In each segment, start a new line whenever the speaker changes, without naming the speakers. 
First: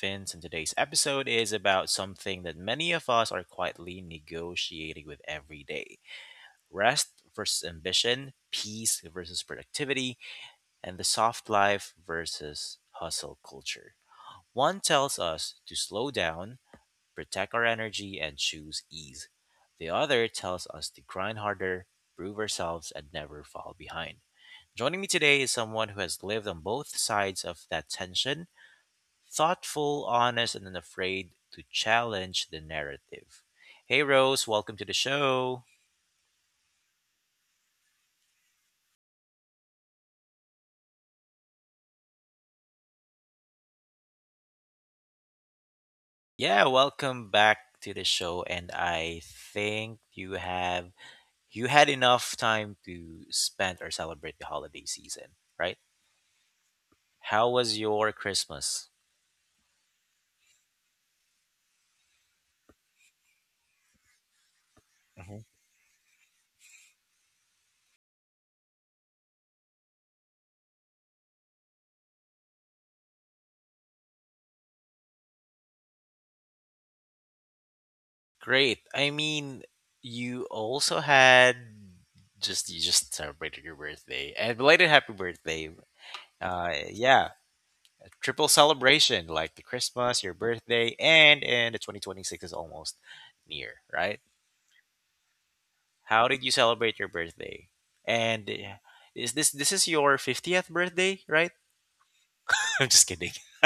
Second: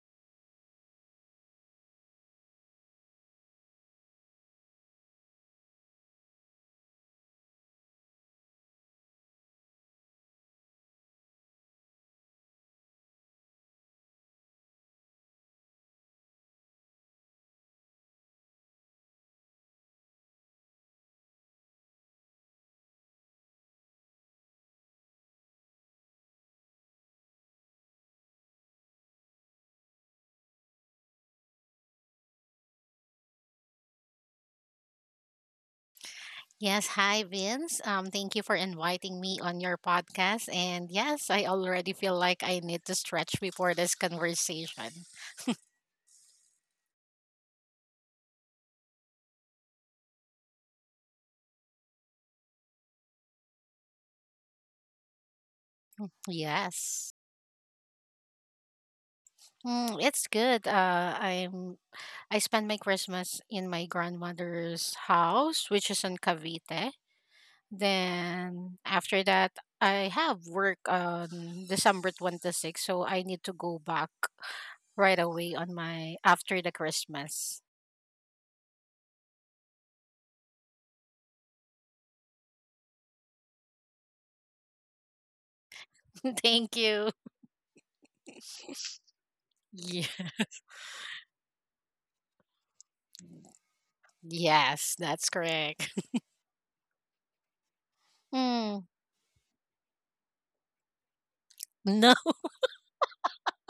Vince. And today's episode is about something that many of us are quietly negotiating with every day: rest versus ambition, peace versus productivity, and the soft life versus hustle culture. One tells us to slow down, protect our energy, and choose ease. The other tells us to grind harder, prove ourselves, and never fall behind. Joining me today is someone who has lived on both sides of that tension, thoughtful, honest, and unafraid to challenge the narrative. Hey, Rose, welcome to the show.
Yes, hi Vince. Thank you for inviting me on your podcast. And yes, I already feel like I need to stretch before this conversation.
Yeah, welcome back to the show, and I think you had enough time to spend or celebrate the holiday season, right?
Yes.
How was your Christmas?
It's good. I spent my Christmas in my grandmother's
Mhm.
house, which is in Cavite. Then after that, I have work on December 26, so I need to go back right away on my after the Christmas.
Great. I mean, you also had just celebrated your birthday, and belated happy birthday.
Thank
Uh,
you.
yeah, triple celebration, like the
Yeah.
Christmas, your birthday, and the 2026 is almost near, right?
Yes, that's correct.
How did you celebrate your birthday? And
Mm,
is this is your 50th birthday, right?
no.
I'm just kidding.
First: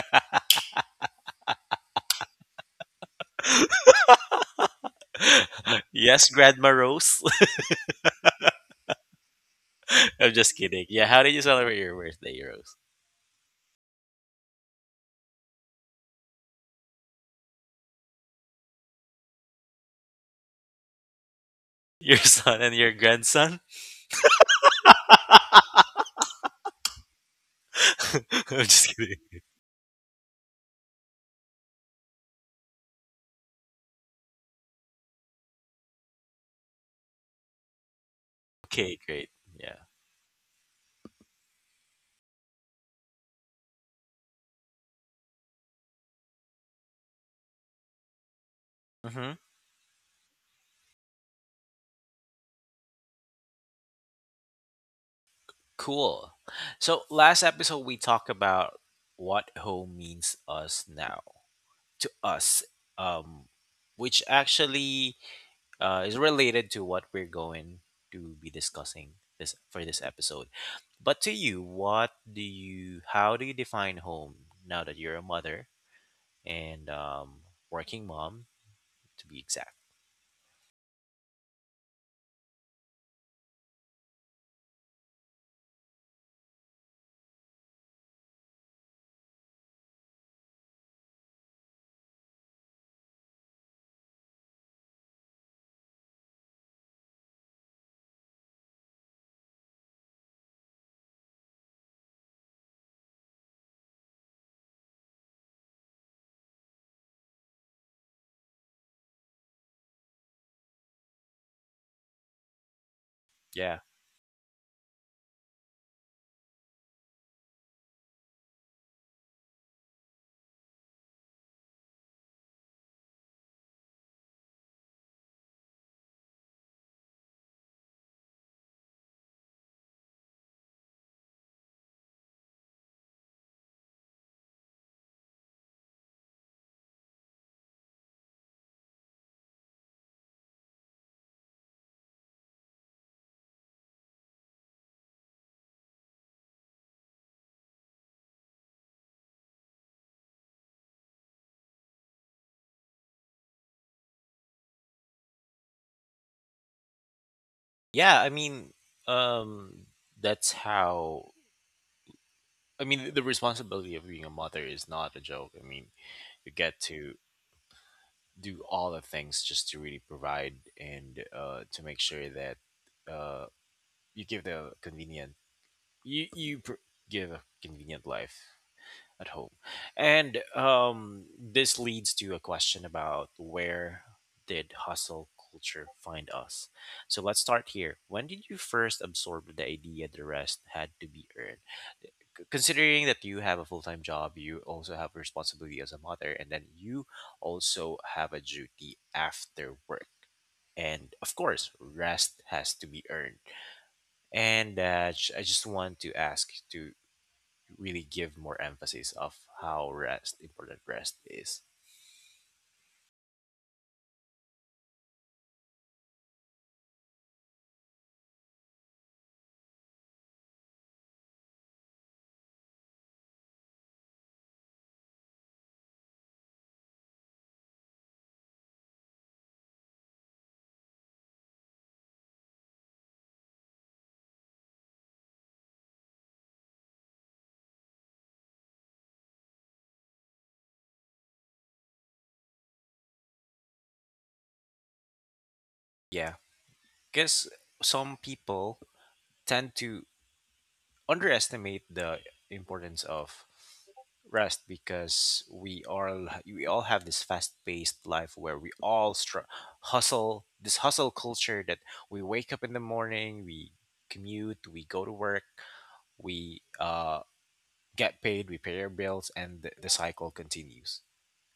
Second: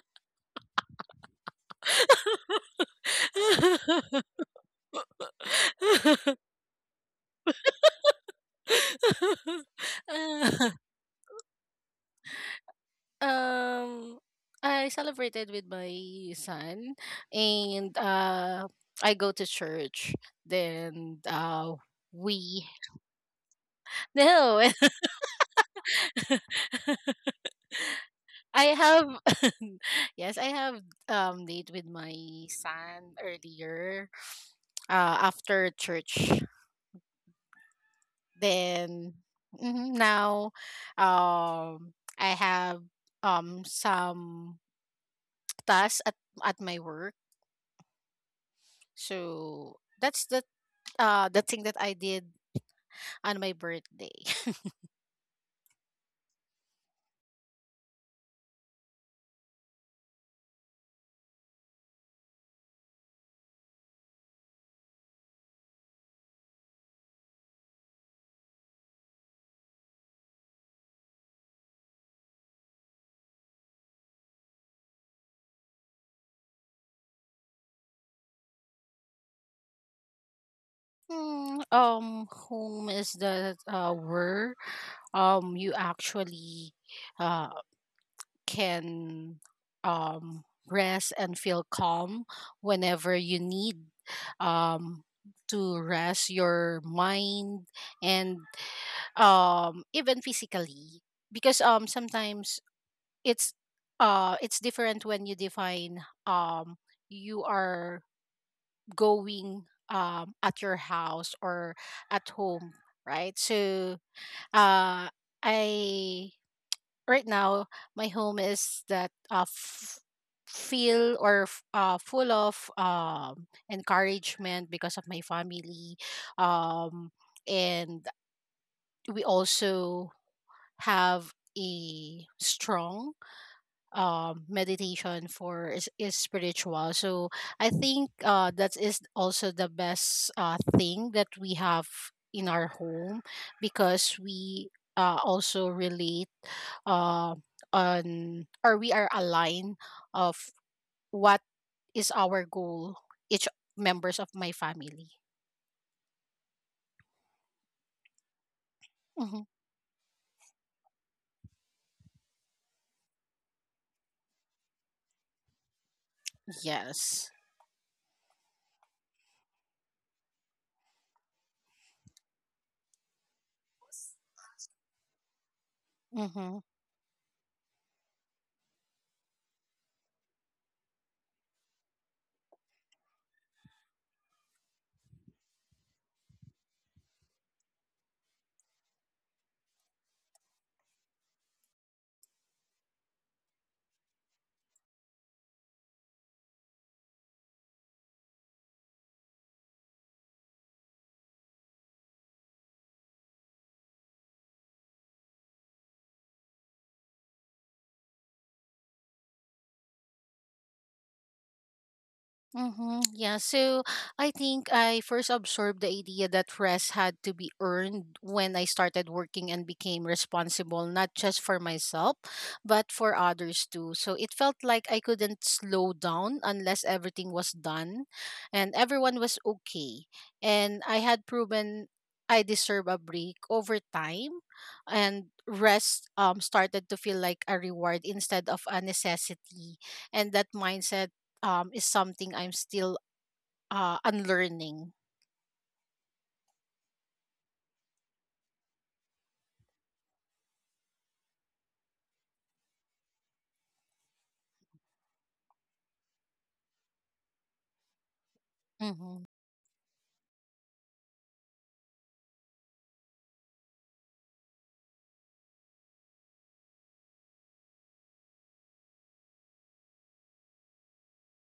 Yes, Grandma Rose. I'm just kidding. Yeah, how did you celebrate your birthday, Rose?
Uh, um, I celebrated with my son, and I go to church. Then
Your son
we
and your grandson?
no.
I'm
I
just kidding.
have Yes, I have date with my son earlier, after church.
Okay,
Then,
great. Yeah.
mhm, now, um, I have some tasks at my work.
Mm-hmm.
So that's the the thing that I did on my birthday.
Cool. So last episode we talked about what home means us now. To us, um, which actually is related to what we're going to be discussing this for this episode. But to you, how do you define home now that you're a mother and working mom, to be exact?
Whom is the word, you actually uh can rest and feel calm whenever you need um to rest your mind and even physically, because sometimes it's it's different when you define, um you are going, at your house or at home, right?
Yeah,
So uh I, right now, my home is that, feel, or full of encouragement because of my family. um and we also have a strong, meditation for is spiritual. So I think, that is also the best, thing that we have in our home, because we, also relate, uh, on, or we are aligned of what is our goal, each members of my family.
yeah. I mean,
Hmm.
um, that's how. I mean, the responsibility of being a mother is not a joke. I mean, you get to
Yes.
do all the things just to really provide and to make sure that uh, you give the convenient you
Hmm.
you pr- give a convenient life at home. And this leads to a question about where did hustle culture find us. So let's start here: when did you first absorb the idea the rest had to be earned, considering that you have a full-time job, you also have responsibility as a mother, and then you also have a duty after work? And of course, rest has to be earned. And I just want to ask to really give more emphasis of how rest important rest is.
Mm-hmm. Yeah, so I think I first absorbed the idea that rest had to be earned when I started working and became responsible, not just for myself, but for others too. So it felt like I couldn't slow down unless everything was done and everyone was okay. And I had proven I deserve a break over time, and rest, started to feel like a reward instead of a necessity. And that mindset, is something I'm still, unlearning.
Yeah, because some people tend to underestimate the importance of rest, because we all have this fast-paced life where
Mm-hmm.
hustle, this hustle culture that we wake up in the morning, we commute, we go to work, we get paid, we pay our bills, and the cycle continues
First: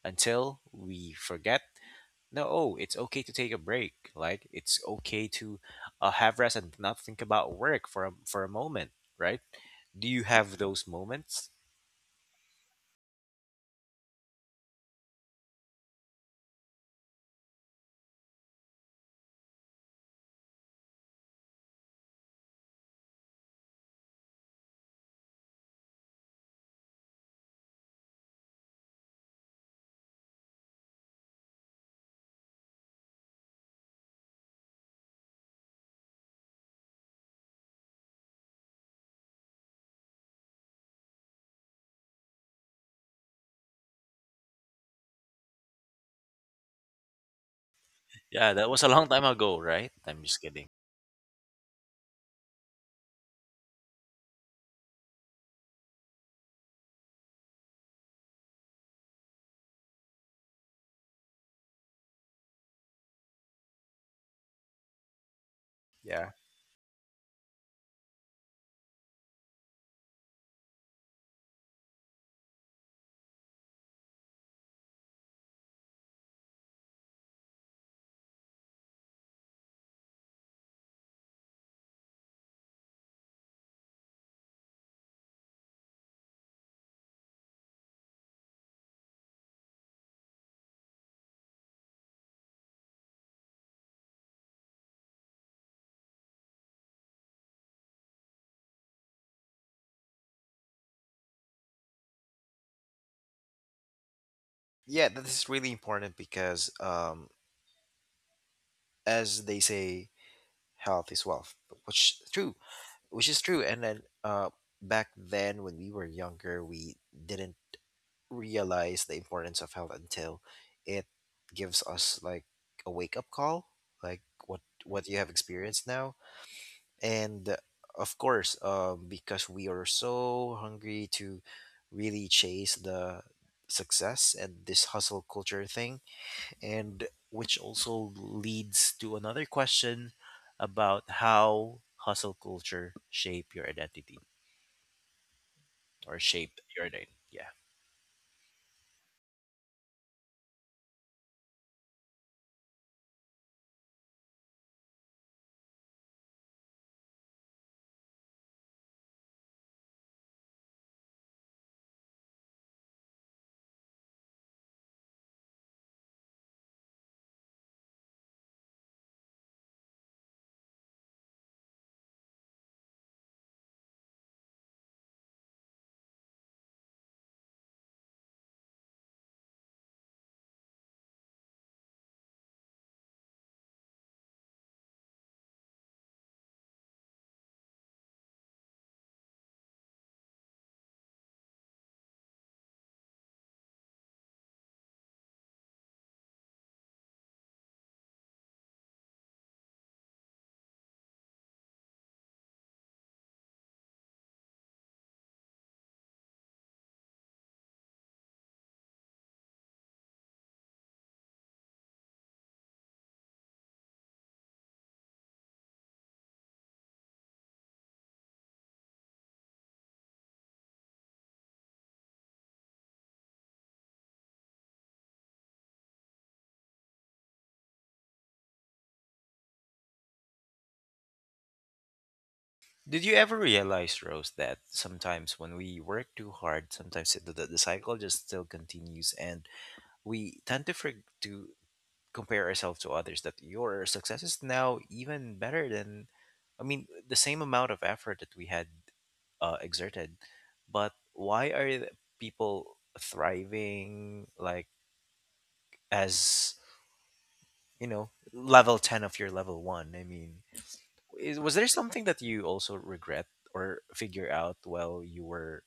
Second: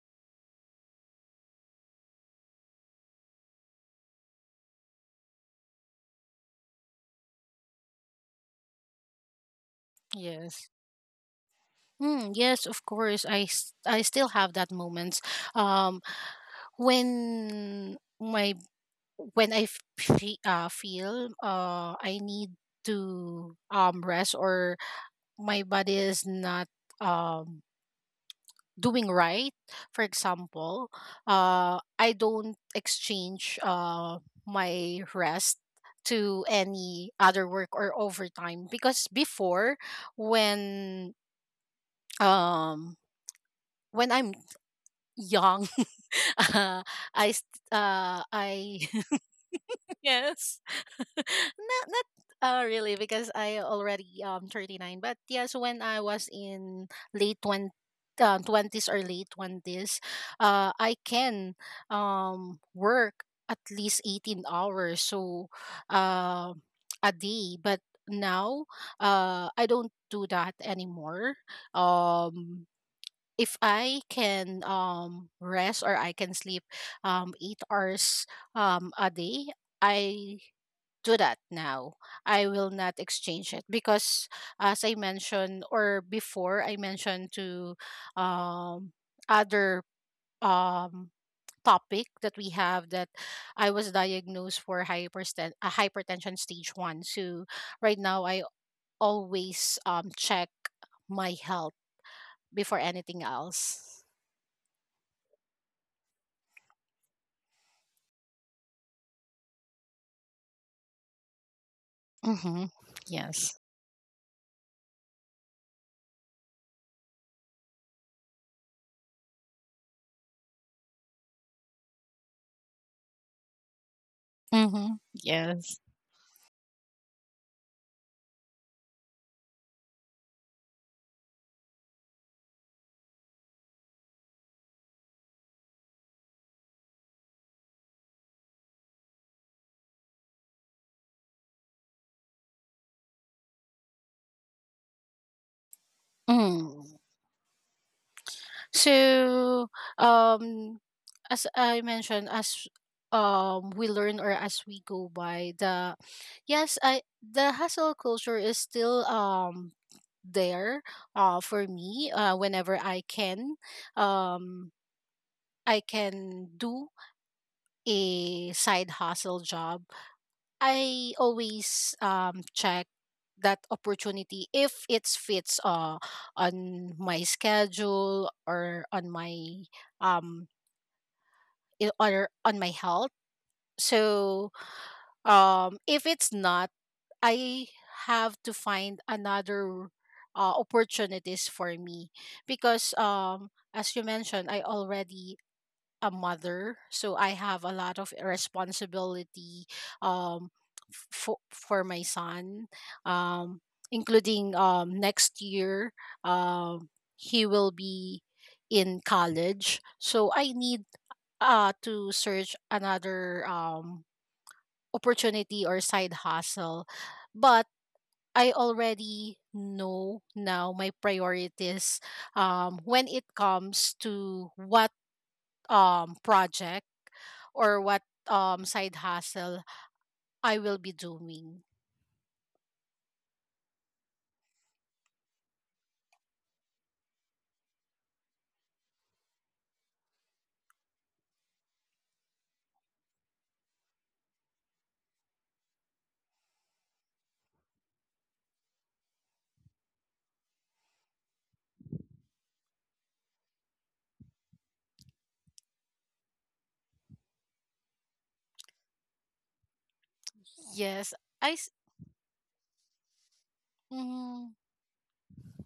until we forget. No, oh, it's okay to take a break. Like it's okay to have rest and not think about work for for a moment, right? Do you have
Yes.
those moments?
Mm, yes, of course. I still have that moments, um, when my, when I, feel, I need to, rest, or my body is not, um, doing right. For example, I don't exchange my rest to any other work or overtime, because before, when, um when I'm young, uh, I st-
Yeah, that was
I
a long time ago, right? I'm just
yes,
kidding.
not really, because I already 39, but yes when I was in late 20, 20s or late 20s, I can work at least 18 hours, so
Yeah.
uh a day. But now, I don't do that anymore. um if I can rest, or I can sleep 8 hours a day, I do that now. I will not exchange it, because, as I mentioned, or before I mentioned to, um, other, um, topic that we have, that I was diagnosed for hypertension stage one. So right now, I always, check my health before anything else.
Yeah, this is really important because, as they say, health is wealth, which is true,
Mm-hmm.
which is
Yes.
true. And then, back then when we were younger, we didn't realize the importance of health until it gives us like a wake up call, like
Mm-hmm.
what you have
Yes.
experienced now. And of course, because we are so hungry to really chase the success and this hustle culture thing, and which also leads to another question about how hustle culture shape your identity or shape your
Mm.
identity. Yeah.
So, um, as I mentioned, as, we learn or as we go by the, yes, I the hustle culture is still, there, for me, whenever I can, um I can do a side hustle job. I always, check that opportunity if it fits, on my schedule, or um on my health. So, if it's not, I have to find another, opportunities for me, because, as you mentioned, I already a mother, so I have a lot of responsibility, um, for my son, um, including, next year, um, he will be in college, so I need, to search another, opportunity or side hustle, but I already know now my priorities, when it comes to what, project, or what, side hustle I will be doing.
Did you ever realize, Rose, that sometimes when we work too hard, sometimes the cycle just still continues, and we tend to to compare ourselves to others. That your success is now even better than, I mean, the same amount of effort that we had exerted. But why are the people thriving like, as you know, level ten of your level one? I mean,
Yes.
is,
i
was there
s-
something that you also regret or figure
mm-hmm.
out while you were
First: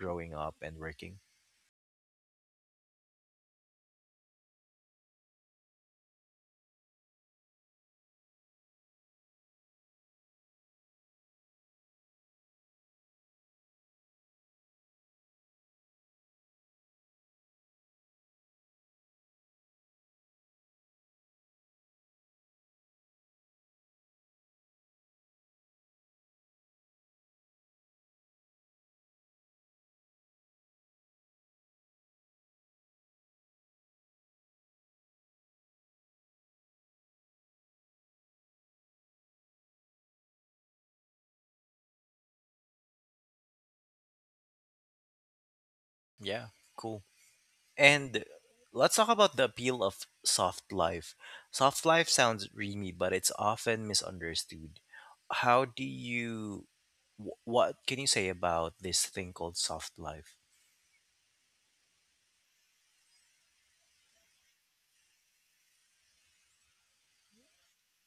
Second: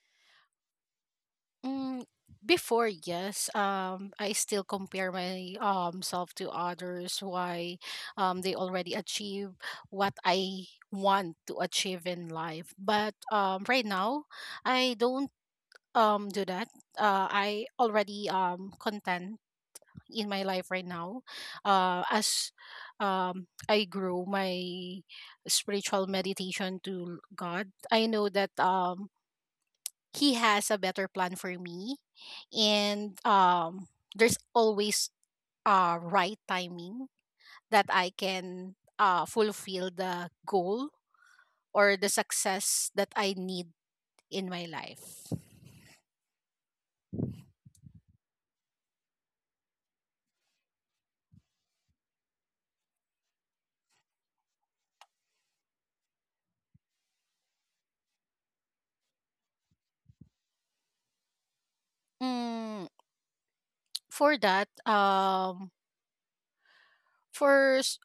growing up and working?
Mm, Before, yes. I still compare my, self to others. Why, they already achieve what I want to achieve in life. But, right now, I don't, do that. I already, content in my life right now. As, um I grow my spiritual meditation to God, I know that, he has a better plan for me, and, there's always, right timing that I can, fulfill the goal or the success that I need in my life.
Yeah, cool. And let's talk about the appeal of soft life. Soft life sounds dreamy, but it's often misunderstood. How do you, what can you say about this thing called soft life?
Mm, for that, for s-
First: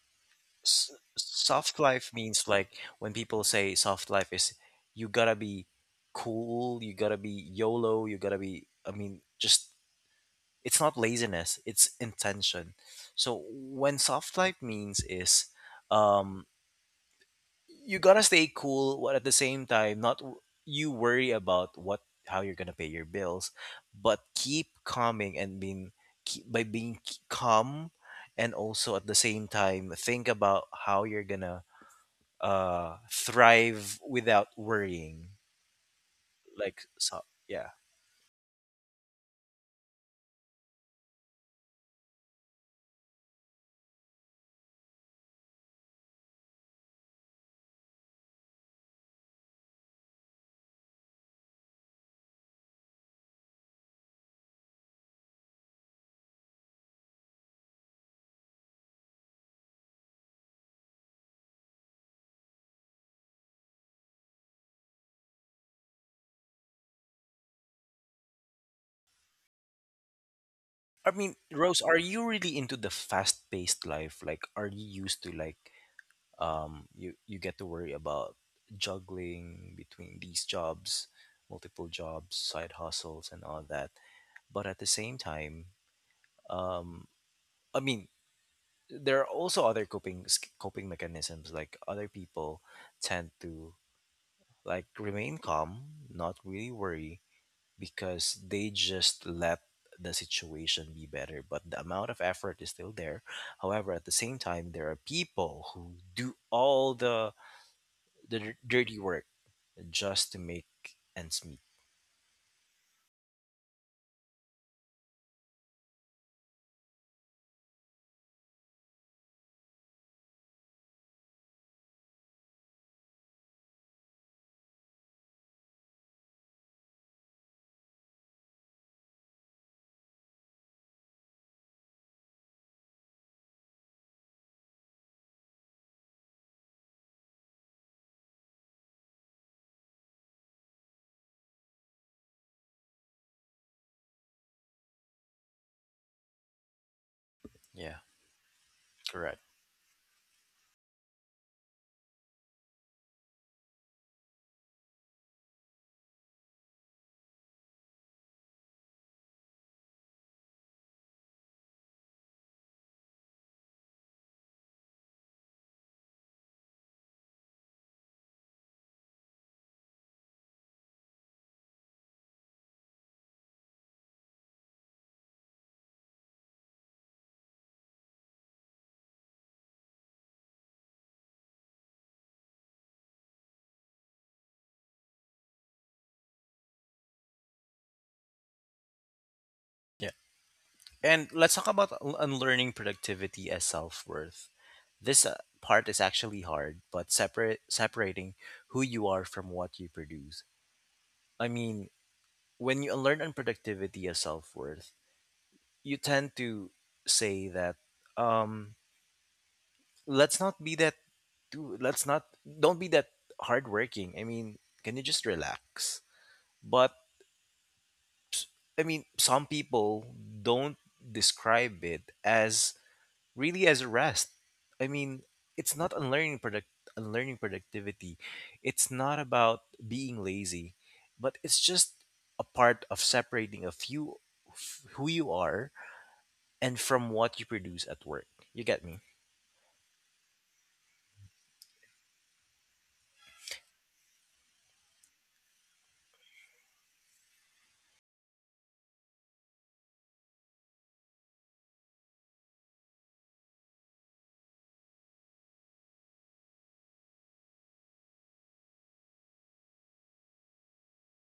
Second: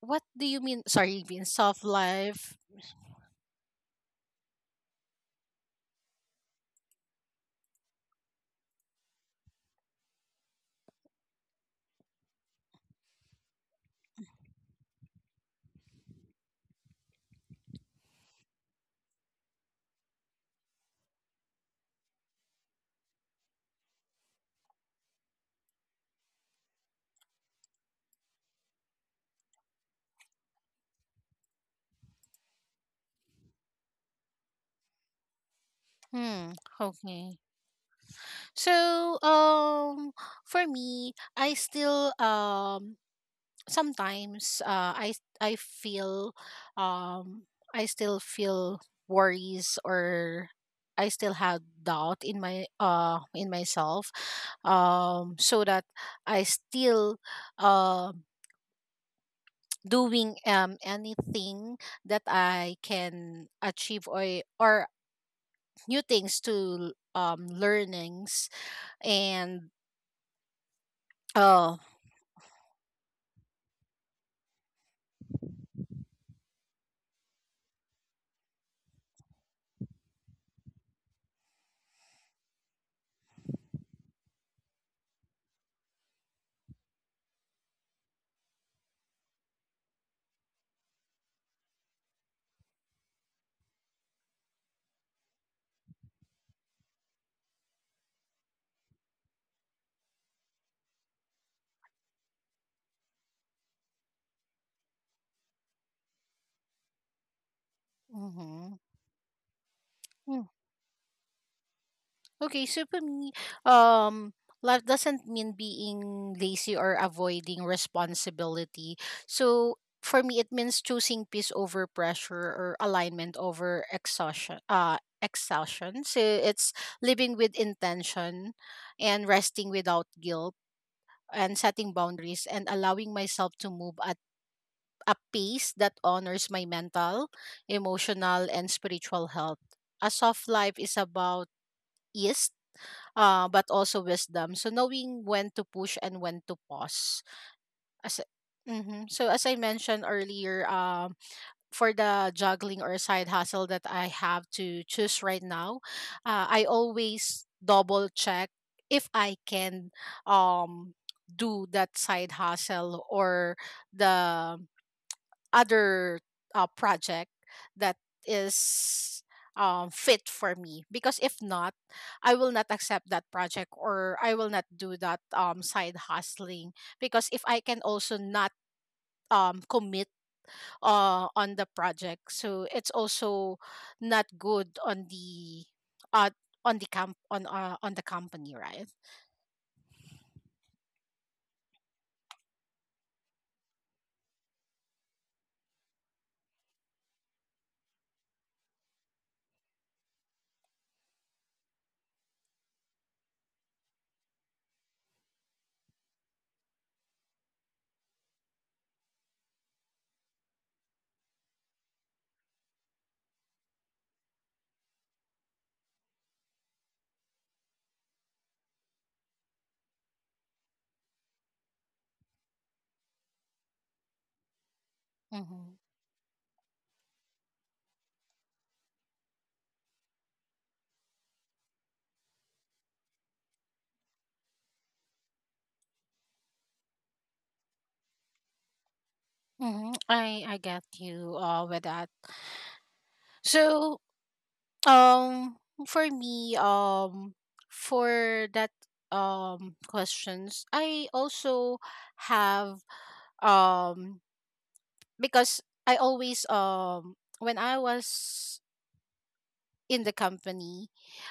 what do you mean?
S-
Sorry, in
Soft
soft
life means
life.
like, when people say soft life is you gotta be cool, you gotta be YOLO, you gotta be, I mean, just, it's not laziness, it's intention. So when soft life means is um you gotta stay cool while at the same time not w- you worry about what how you're gonna pay your bills, but keep calming and being, keep, by being calm, and also at the same time think about how you're gonna thrive without worrying,
Hmm.
like so,
Okay.
yeah.
So, for me, I still, sometimes, I feel, um I still feel worries, or I still have doubt in my, in myself, so that I still, um doing, anything that I can achieve, or new things to, learnings, and
I mean,
uh
Rose, are you really into the fast-paced life? Like, are you used to like, you you get to worry about juggling between these jobs, multiple jobs, side hustles, and all that, but at the same time, um, I mean, there are also other coping mechanisms, like other people tend to like remain calm, not really worry, because they just let the situation be better, but the amount of effort is still there. However, at the same time, there are people who do all the
mhm.
dirty work just to make ends meet.
Okay, so for me, um, life doesn't mean being lazy or avoiding responsibility. So for me, it means choosing peace over pressure, or alignment over exhaustion. Exhaustion. So it's living with intention, and resting without guilt, and setting boundaries, and allowing myself to move at a pace that honors my mental, emotional, and spiritual health. A soft life is about ease, but also wisdom. So knowing when to push and when to pause.
Yeah,
As mm So
correct.
as I mentioned earlier, for the juggling or side hustle that I have to choose right now, I always double check if I can, um do that side hustle, or the other, project that is, fit for me, because if not, I will not accept that project, or I will not do that, side hustling. Because if I can also not, commit, on the project, so it's also not good on the, uh, on the camp on the company, right?
Yeah. And let's talk about unlearning productivity as self worth. This part is actually hard, but separate separating who you are from what you produce. I mean, when you unlearn unproductivity as self worth, you tend to say that, um, let's not be that, do- let's not, don't be that hardworking. I mean, can you just relax? But I mean, some people don't describe it as really as a rest. I mean, it's
Mm-hmm.
not unlearning productivity. It's not about being lazy, but it's just a part of separating who you are and from what you produce at work. You get me?
Mm-hmm. I get you, with that. So, Um, for me, for that, questions, I also have, um because I always, when I was in the company,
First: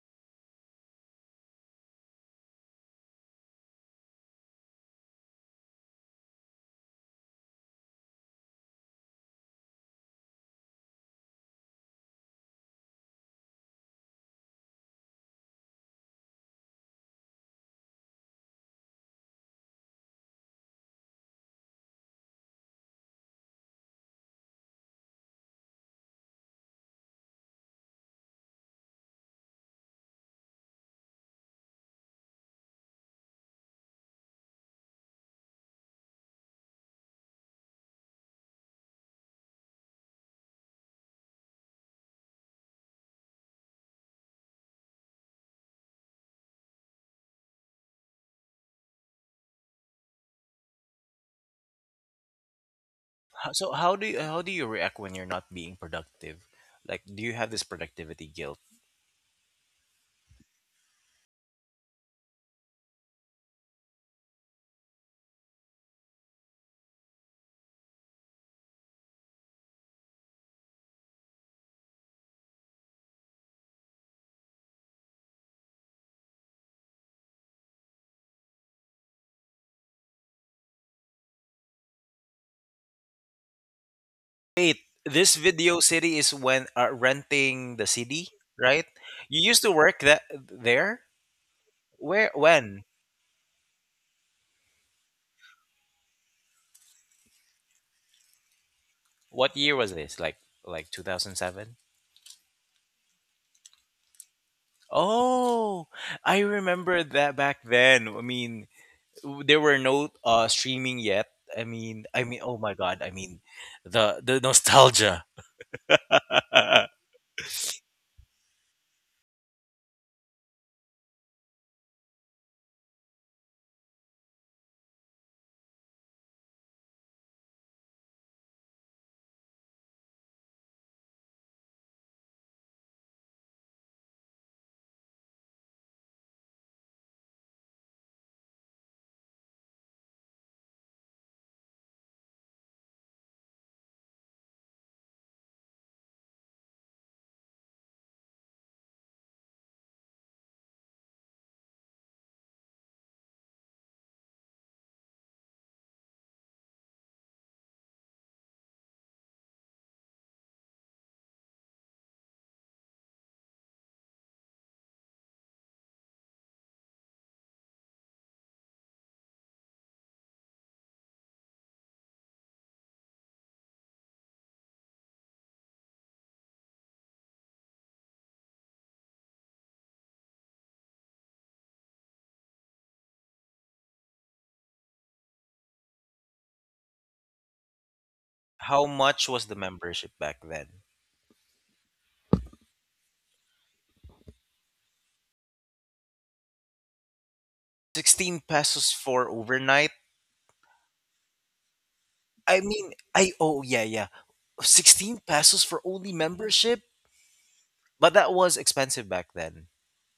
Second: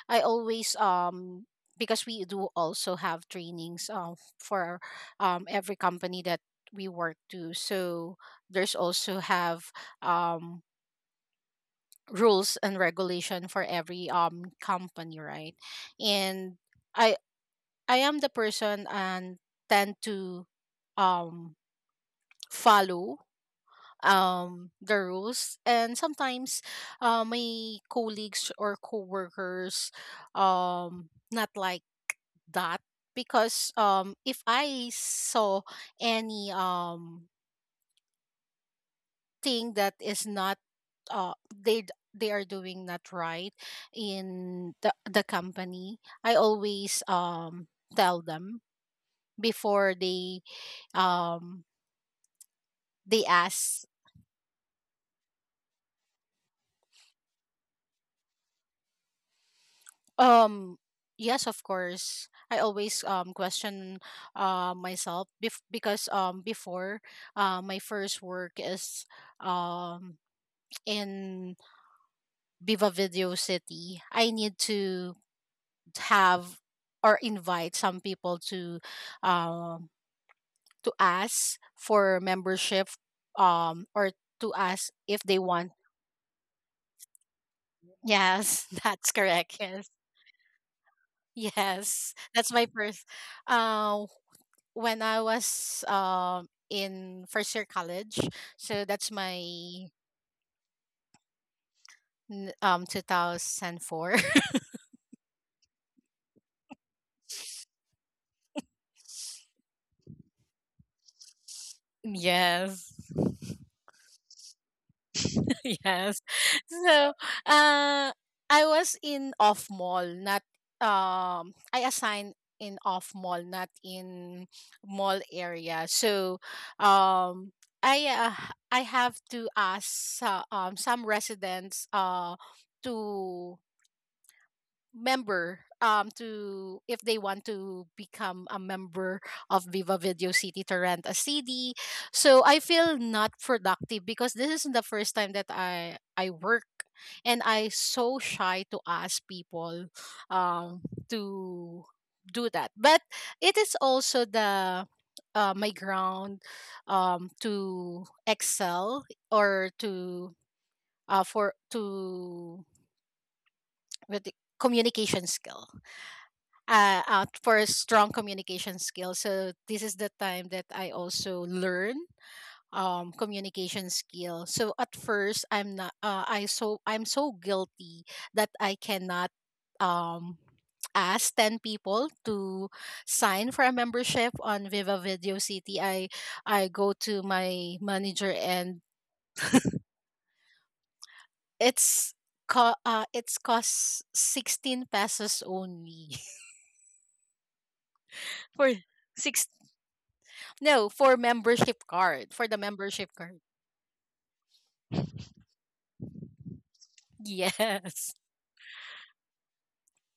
I always, because we do also have trainings, for, every company that we work to. So there's also have, um rules and regulation for every, company, right? And i I am the person and tend to, um follow, the rules, and sometimes, my colleagues or coworkers, not like that, because, if I saw any, thing that is not, they are doing not right in the company, I always, tell them before they, um
So
ask.
how do you react when you're not being productive? Like, do you have this productivity guilt?
um yes, of course, I always, question, myself, because, before, my first work is, um in Viva Video City. I need to have, or invite some people to, um, to ask for membership, or to
Wait,
ask if
this
they want.
video city is when renting the CD,
Yes,
right?
that's
You
correct.
used to
Yes,
work that there?
yes,
Where?
that's my
When?
first. Uh, when I was, in first year college, so that's my
What year was this? Like 2007?
2004.
Oh, I remember that back then. I mean, there were no streaming yet. I mean, oh my
Yes.
God, I mean, the nostalgia.
Yes. So, uh, I was in off mall, not, I assigned in off mall, not in mall area. So, um, I have to ask, some residents, to member, to if they want to become a member of Viva Video City to rent a CD. So I feel not productive because this is the first time that I work, and I so shy to ask people, um to do that. But it is also the, my ground, to excel, or to, for to with the communication skill, for strong communication skills. So this is the time that I also learn, communication skill. So at first I'm not, I so I'm so guilty that I cannot, um ask 10 people to sign for a membership on Viva Video City. I go to my manager, and
How much was the membership back then?
it's it's cost 16 pesos only.
16
for.
pesos for overnight.
No, for membership card. For the
I mean,
membership
I,
card.
oh yeah, yeah. 16 pesos for only membership? But
Yes.
that was expensive back then,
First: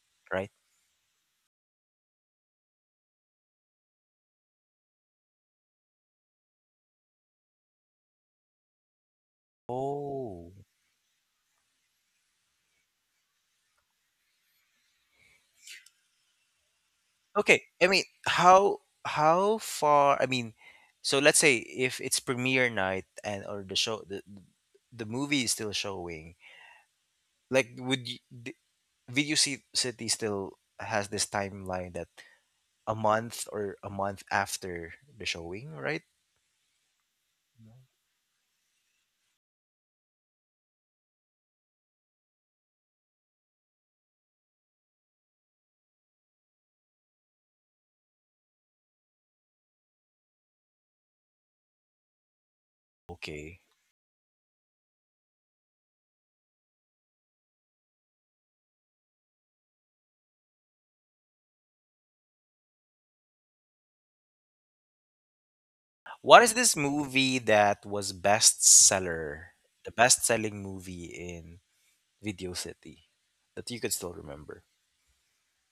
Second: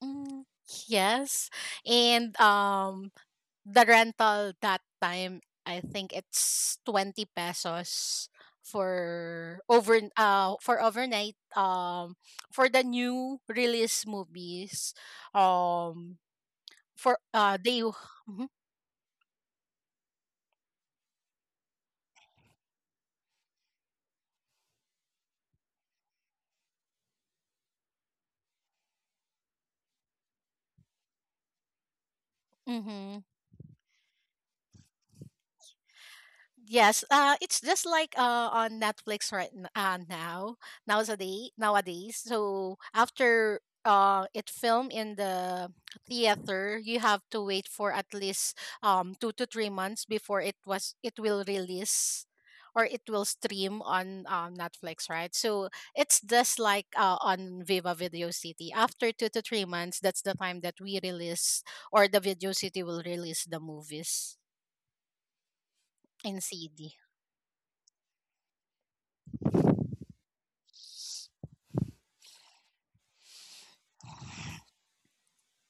Mm,
right?
yes. And, the rental that time, I think it's 20 pesos for,
Oh.
overnight, for the new release movies, um for
Okay.
they
I mean,
mm-hmm,
how far, I mean, so let's say if it's premiere night and or the movie is still showing, like would you, Video City still has this timeline that a
mm-hmm.
month or a month after the showing, right?
Yes, it's just like, on Netflix right, now, nowadays, nowadays. So after, it film in the theater, you have to wait for at least, 2 to 3 months before it will release, or it will
Okay.
stream on, Netflix, right? So it's just like, on Viva Video City. After 2 to 3 months, that's the time that we release, or the Video City will release the movies
What
in
is this
CD.
movie that was bestseller? The best-selling movie in Video City that you could still remember.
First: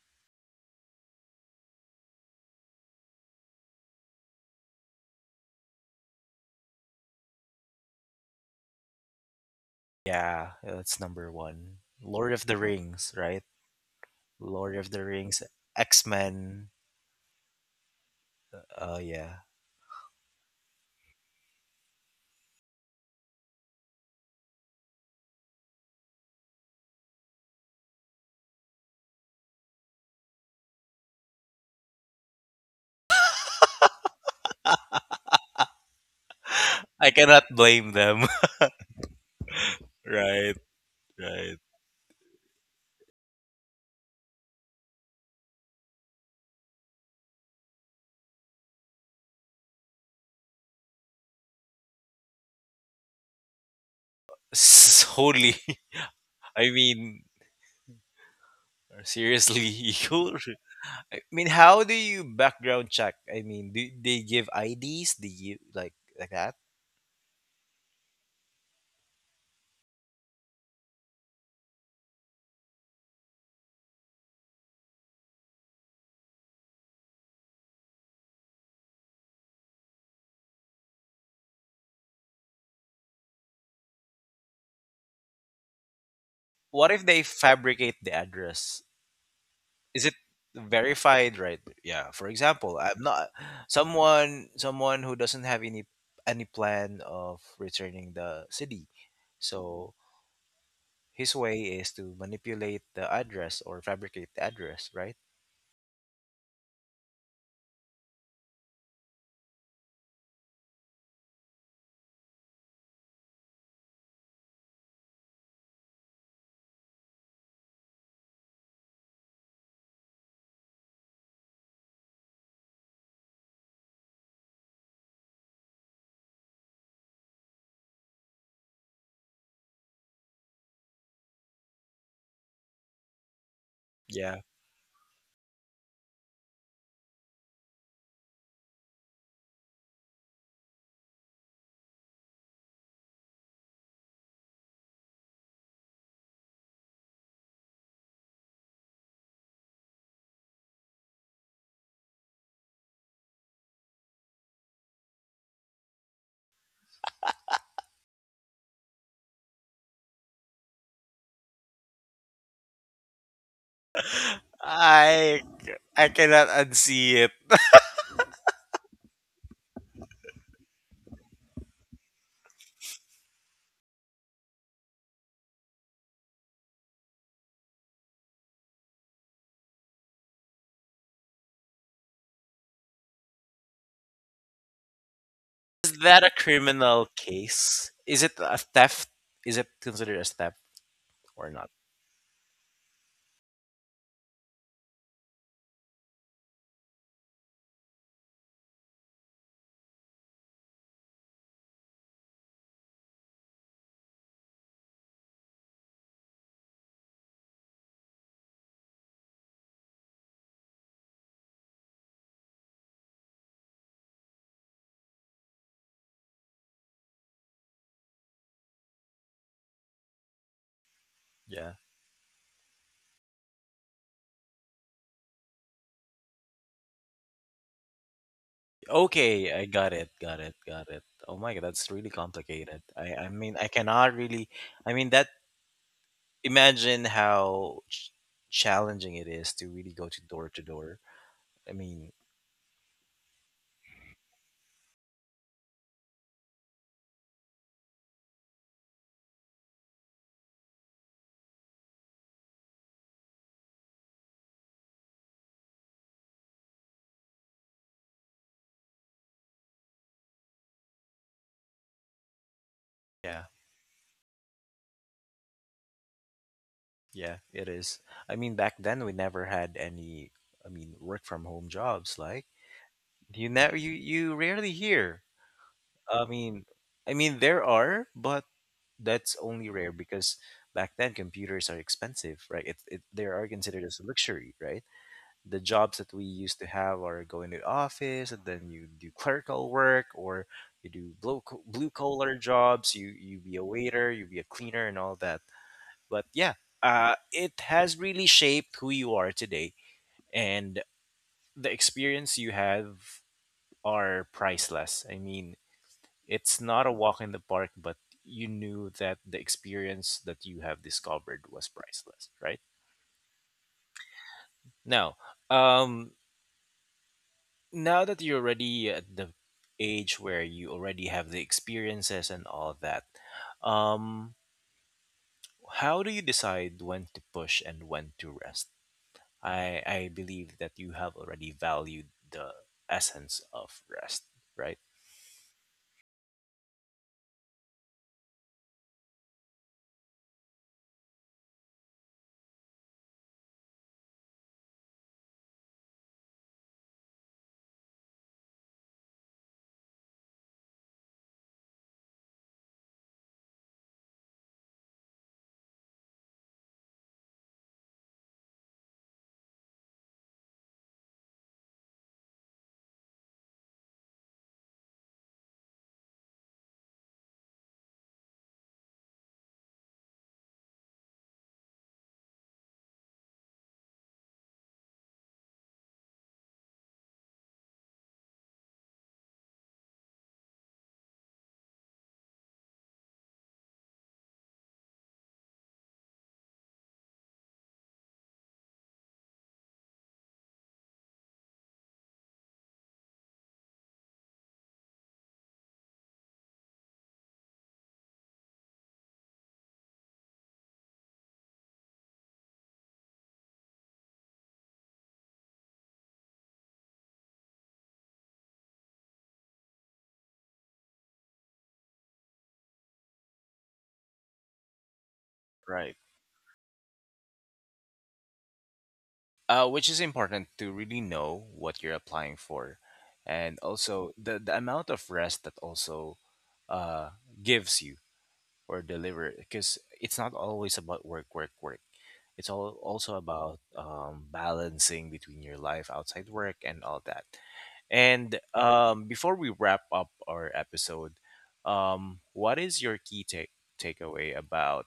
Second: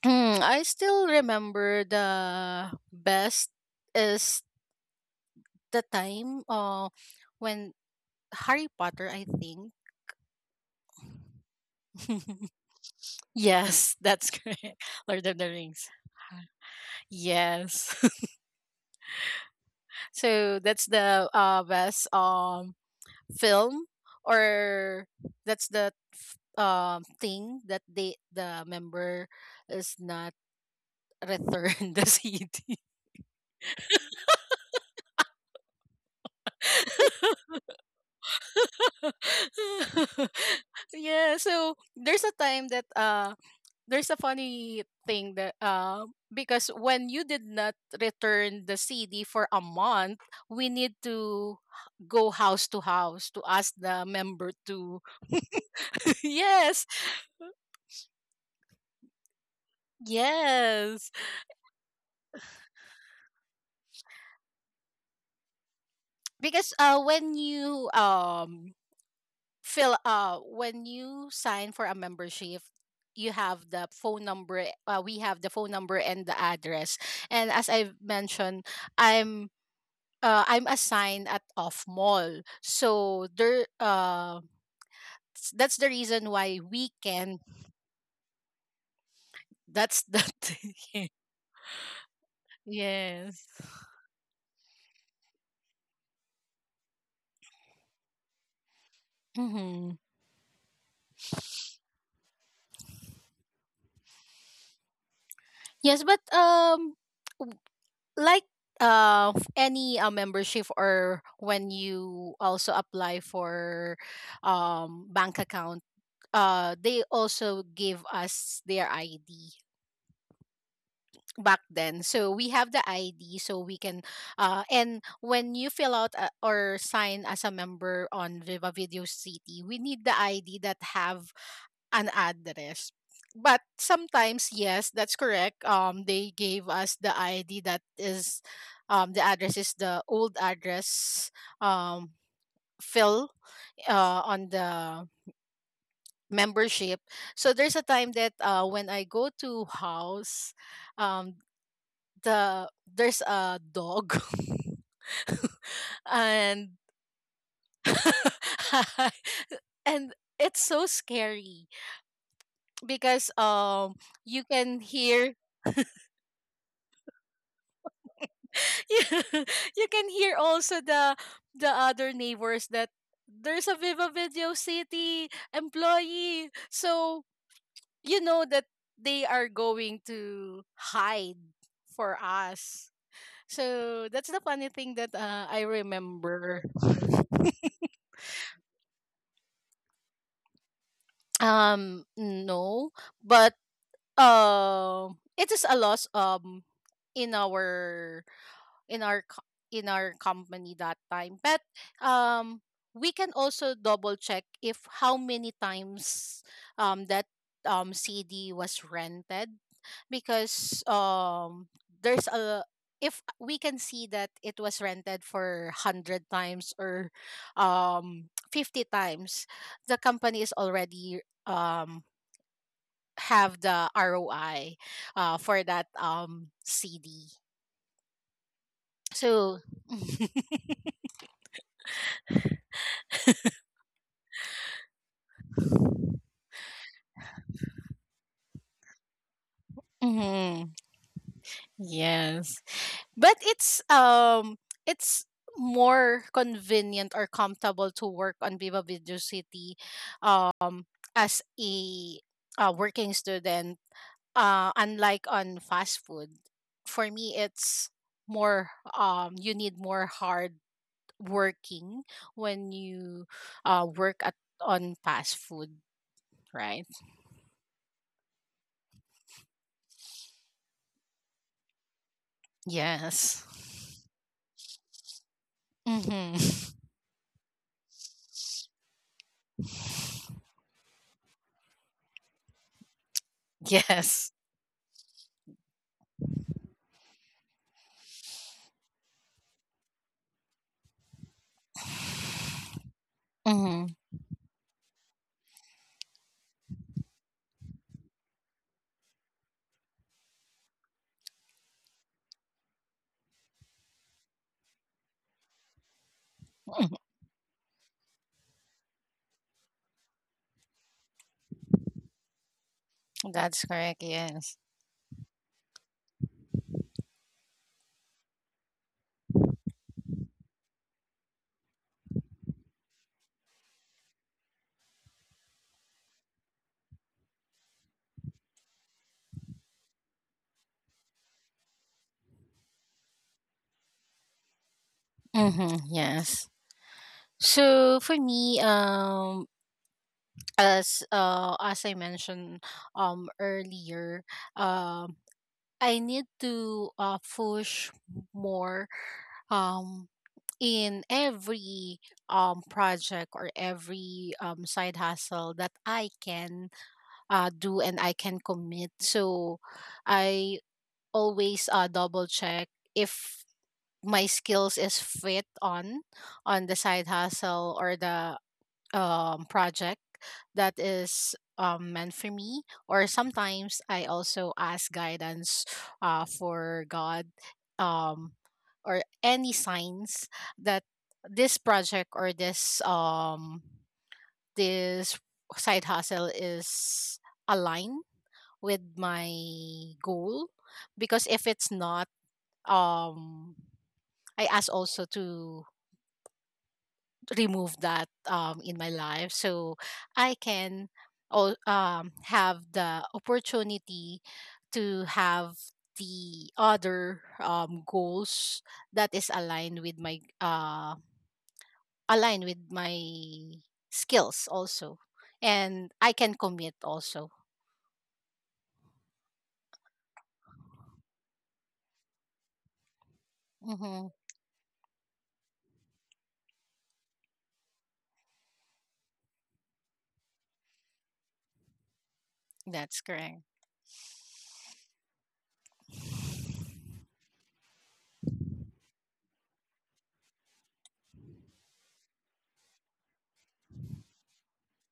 Hmm, I still remember the best is the time, when Harry Potter, I think.
Yeah, yeah, that's number one. Lord of the Rings, right?
Yes, that's correct.
Lord of the
Lord of
Rings,
the Rings.
X Men.
Yes.
Oh yeah,
So that's the best film or that's the f- thing that they the member is not returned the CD.
I cannot blame them. Right,
Yeah,
right.
so there's a funny thing that because when you did not return the CD for a month, we need to go house to house to ask the member to
Holy, I
yes.
mean, seriously, you.
Yes.
I mean, how do you background check? I mean, do they give IDs? Do you like that?
Because when when you sign for a membership, you have the phone number. We have the phone number and the address. And as I mentioned, I'm I'm assigned at Off Mall, so there. That's the reason why we
What if they
can.
fabricate the address?
That's
Is it
the thing.
verified, right? Yeah, for example, I'm not
Yes.
someone, someone who doesn't have any plan of returning the city. Mhm.
Mm-hmm.
So his way is to manipulate the address or fabricate the address, right?
Yes, but like any membership, or when you also apply for bank account, they also give us their ID back then, so we have the ID, so we can. And when you fill out, or sign as a member on Viva Video City, we need the ID that have an address. But
Yeah.
sometimes, yes, that's correct. They gave us the ID that is, the address is the old address. Um, fill on the membership. So there's a time that when I go to house, um, there's a dog, and and it's so scary because you can hear.
i I cannot unsee it.
Yeah, you can hear also the other neighbors that there's a Viva Video City employee. So you know that they are going to hide for us. So that's the funny thing that I
Is that a
remember.
criminal case, is it a theft, is it considered as theft or not?
No, but uh, it is a loss in our in our co- in our company that time. But um, we can also double check if how many times that CD was rented, because there's a if we can see that it was rented for 100 times or 50 times, the company is already
Yeah.
um have the ROI for that CD,
Okay,
so
I got it, got it, got it. Oh my god, that's really complicated. I mean, I cannot really. I mean, that, imagine how challenging it is to really go to door to
mhm.
door. I mean,
Yes. But it's more convenient or comfortable to work on Viva Video City, uh, as a working student, unlike on fast food. For me it's more you need more hard working when you
yeah,
work at on fast food, right?
yeah, it is. I mean, back then we never had any. I mean, work from home jobs. Like
Yes.
you never, you rarely hear.
Mhm.
I mean, I mean there are, but that's only rare because back then computers are expensive, right? It they are considered as a
Yes.
luxury, right? The jobs that we used to have are going to office, and then you do clerical work, or you do blue collar jobs, you be a
Mhm.
waiter, you be a cleaner, and all that. But yeah, it has really shaped who you are today, and the experience you have are priceless. I mean, it's
Mhm.
not a walk in the park, but you knew that the experience that you have discovered was priceless, right?
That's correct. Yes.
Now, um now that you're already at the age where you already have the experiences and all that, um how do you decide when to push and when to rest? I believe that you have already valued the essence of rest, right?
Mm-hmm, yes. So for me, as I mentioned earlier, um, I need to push more um in every project or every side hustle that I can do and I can commit. So I always double check if my skills is fit on the side hustle or the project that is meant for me. Or sometimes I also ask guidance for God, um or any signs that this project or this this side hustle is aligned with my goal, because if it's not, um, I ask also to remove that in my life, so I can all, have the opportunity to have the other goals that is aligned with my aligned with my skills also, and
Right.
I can commit also.
Which is important to really know what you're applying for, and
Mm-hmm.
also the amount of rest that also uh, gives you or deliver, because it's not always about work, work, work. It's all
That's
also
correct.
about balancing between your life outside work and all that. And before we wrap up our episode, what is your key take takeaway about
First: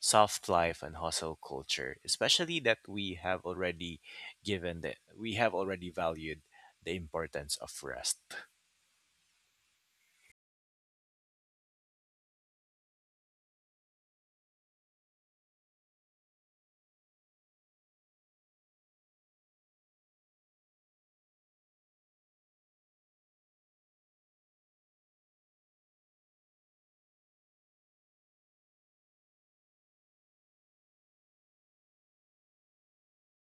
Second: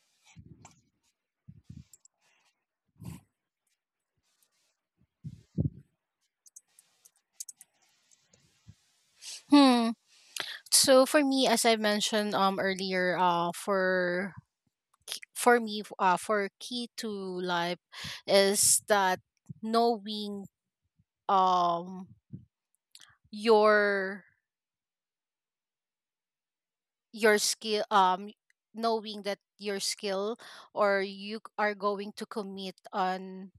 soft life and hustle culture, especially that we have already given that we have already valued the importance of rest.
Hmm. So for me, as I mentioned earlier, for k- for me f- for key to life is that knowing um your your skill knowing that your skill, or you are going to commit on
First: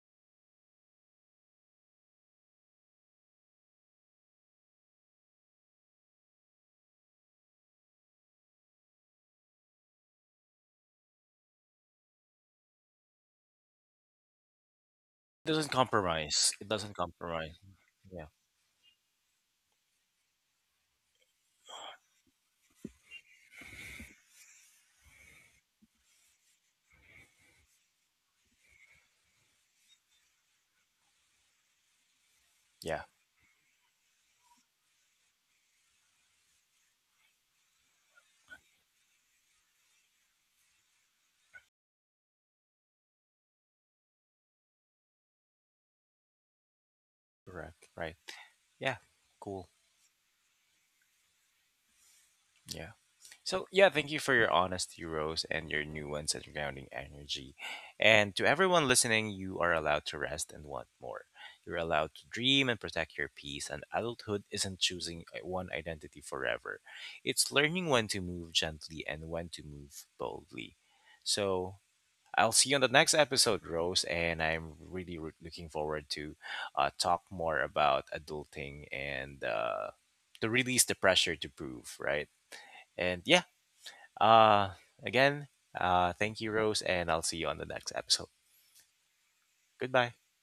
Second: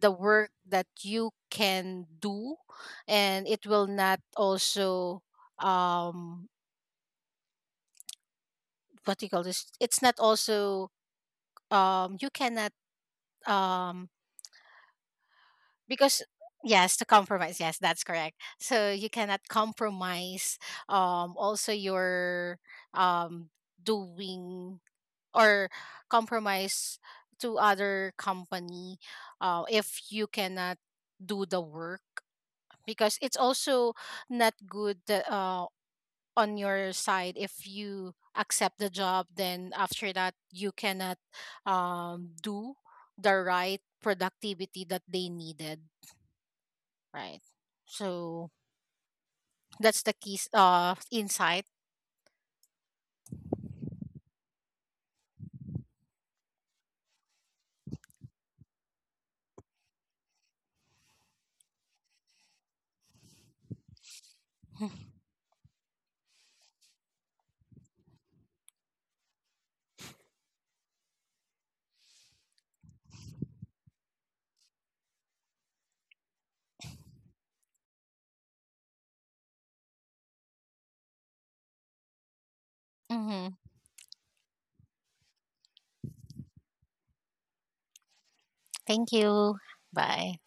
the work that you can do, and it will not also um what do you call this, it's not also um, you cannot um,
It doesn't
because
compromise. It doesn't
yes, to compromise,
compromise.
yes, that's
Yeah.
correct. So you cannot compromise also your um doing, or compromise to other company, if you cannot do the work,
Yeah.
because it's also not good that, on your side, if you accept the job, then after that you cannot do the right productivity that they needed. Right.
Correct. Right.
So
Yeah. Cool.
that's the key insight.
Yeah. So yeah, thank you for your honesty, Rose, and your nuance and grounding energy. And to everyone listening, you are allowed to rest and want more. You're allowed to dream and protect your peace. And adulthood isn't choosing one identity forever. It's learning when to move gently and when to move boldly. So I'll see you on the next episode, Rose. And I'm really looking forward to talk more about adulting, and to release the pressure to prove, right? And yeah,
Hmm.
uh, again, thank you, Rose, and I'll see you on the next episode.
Thank you.
Goodbye.
Bye.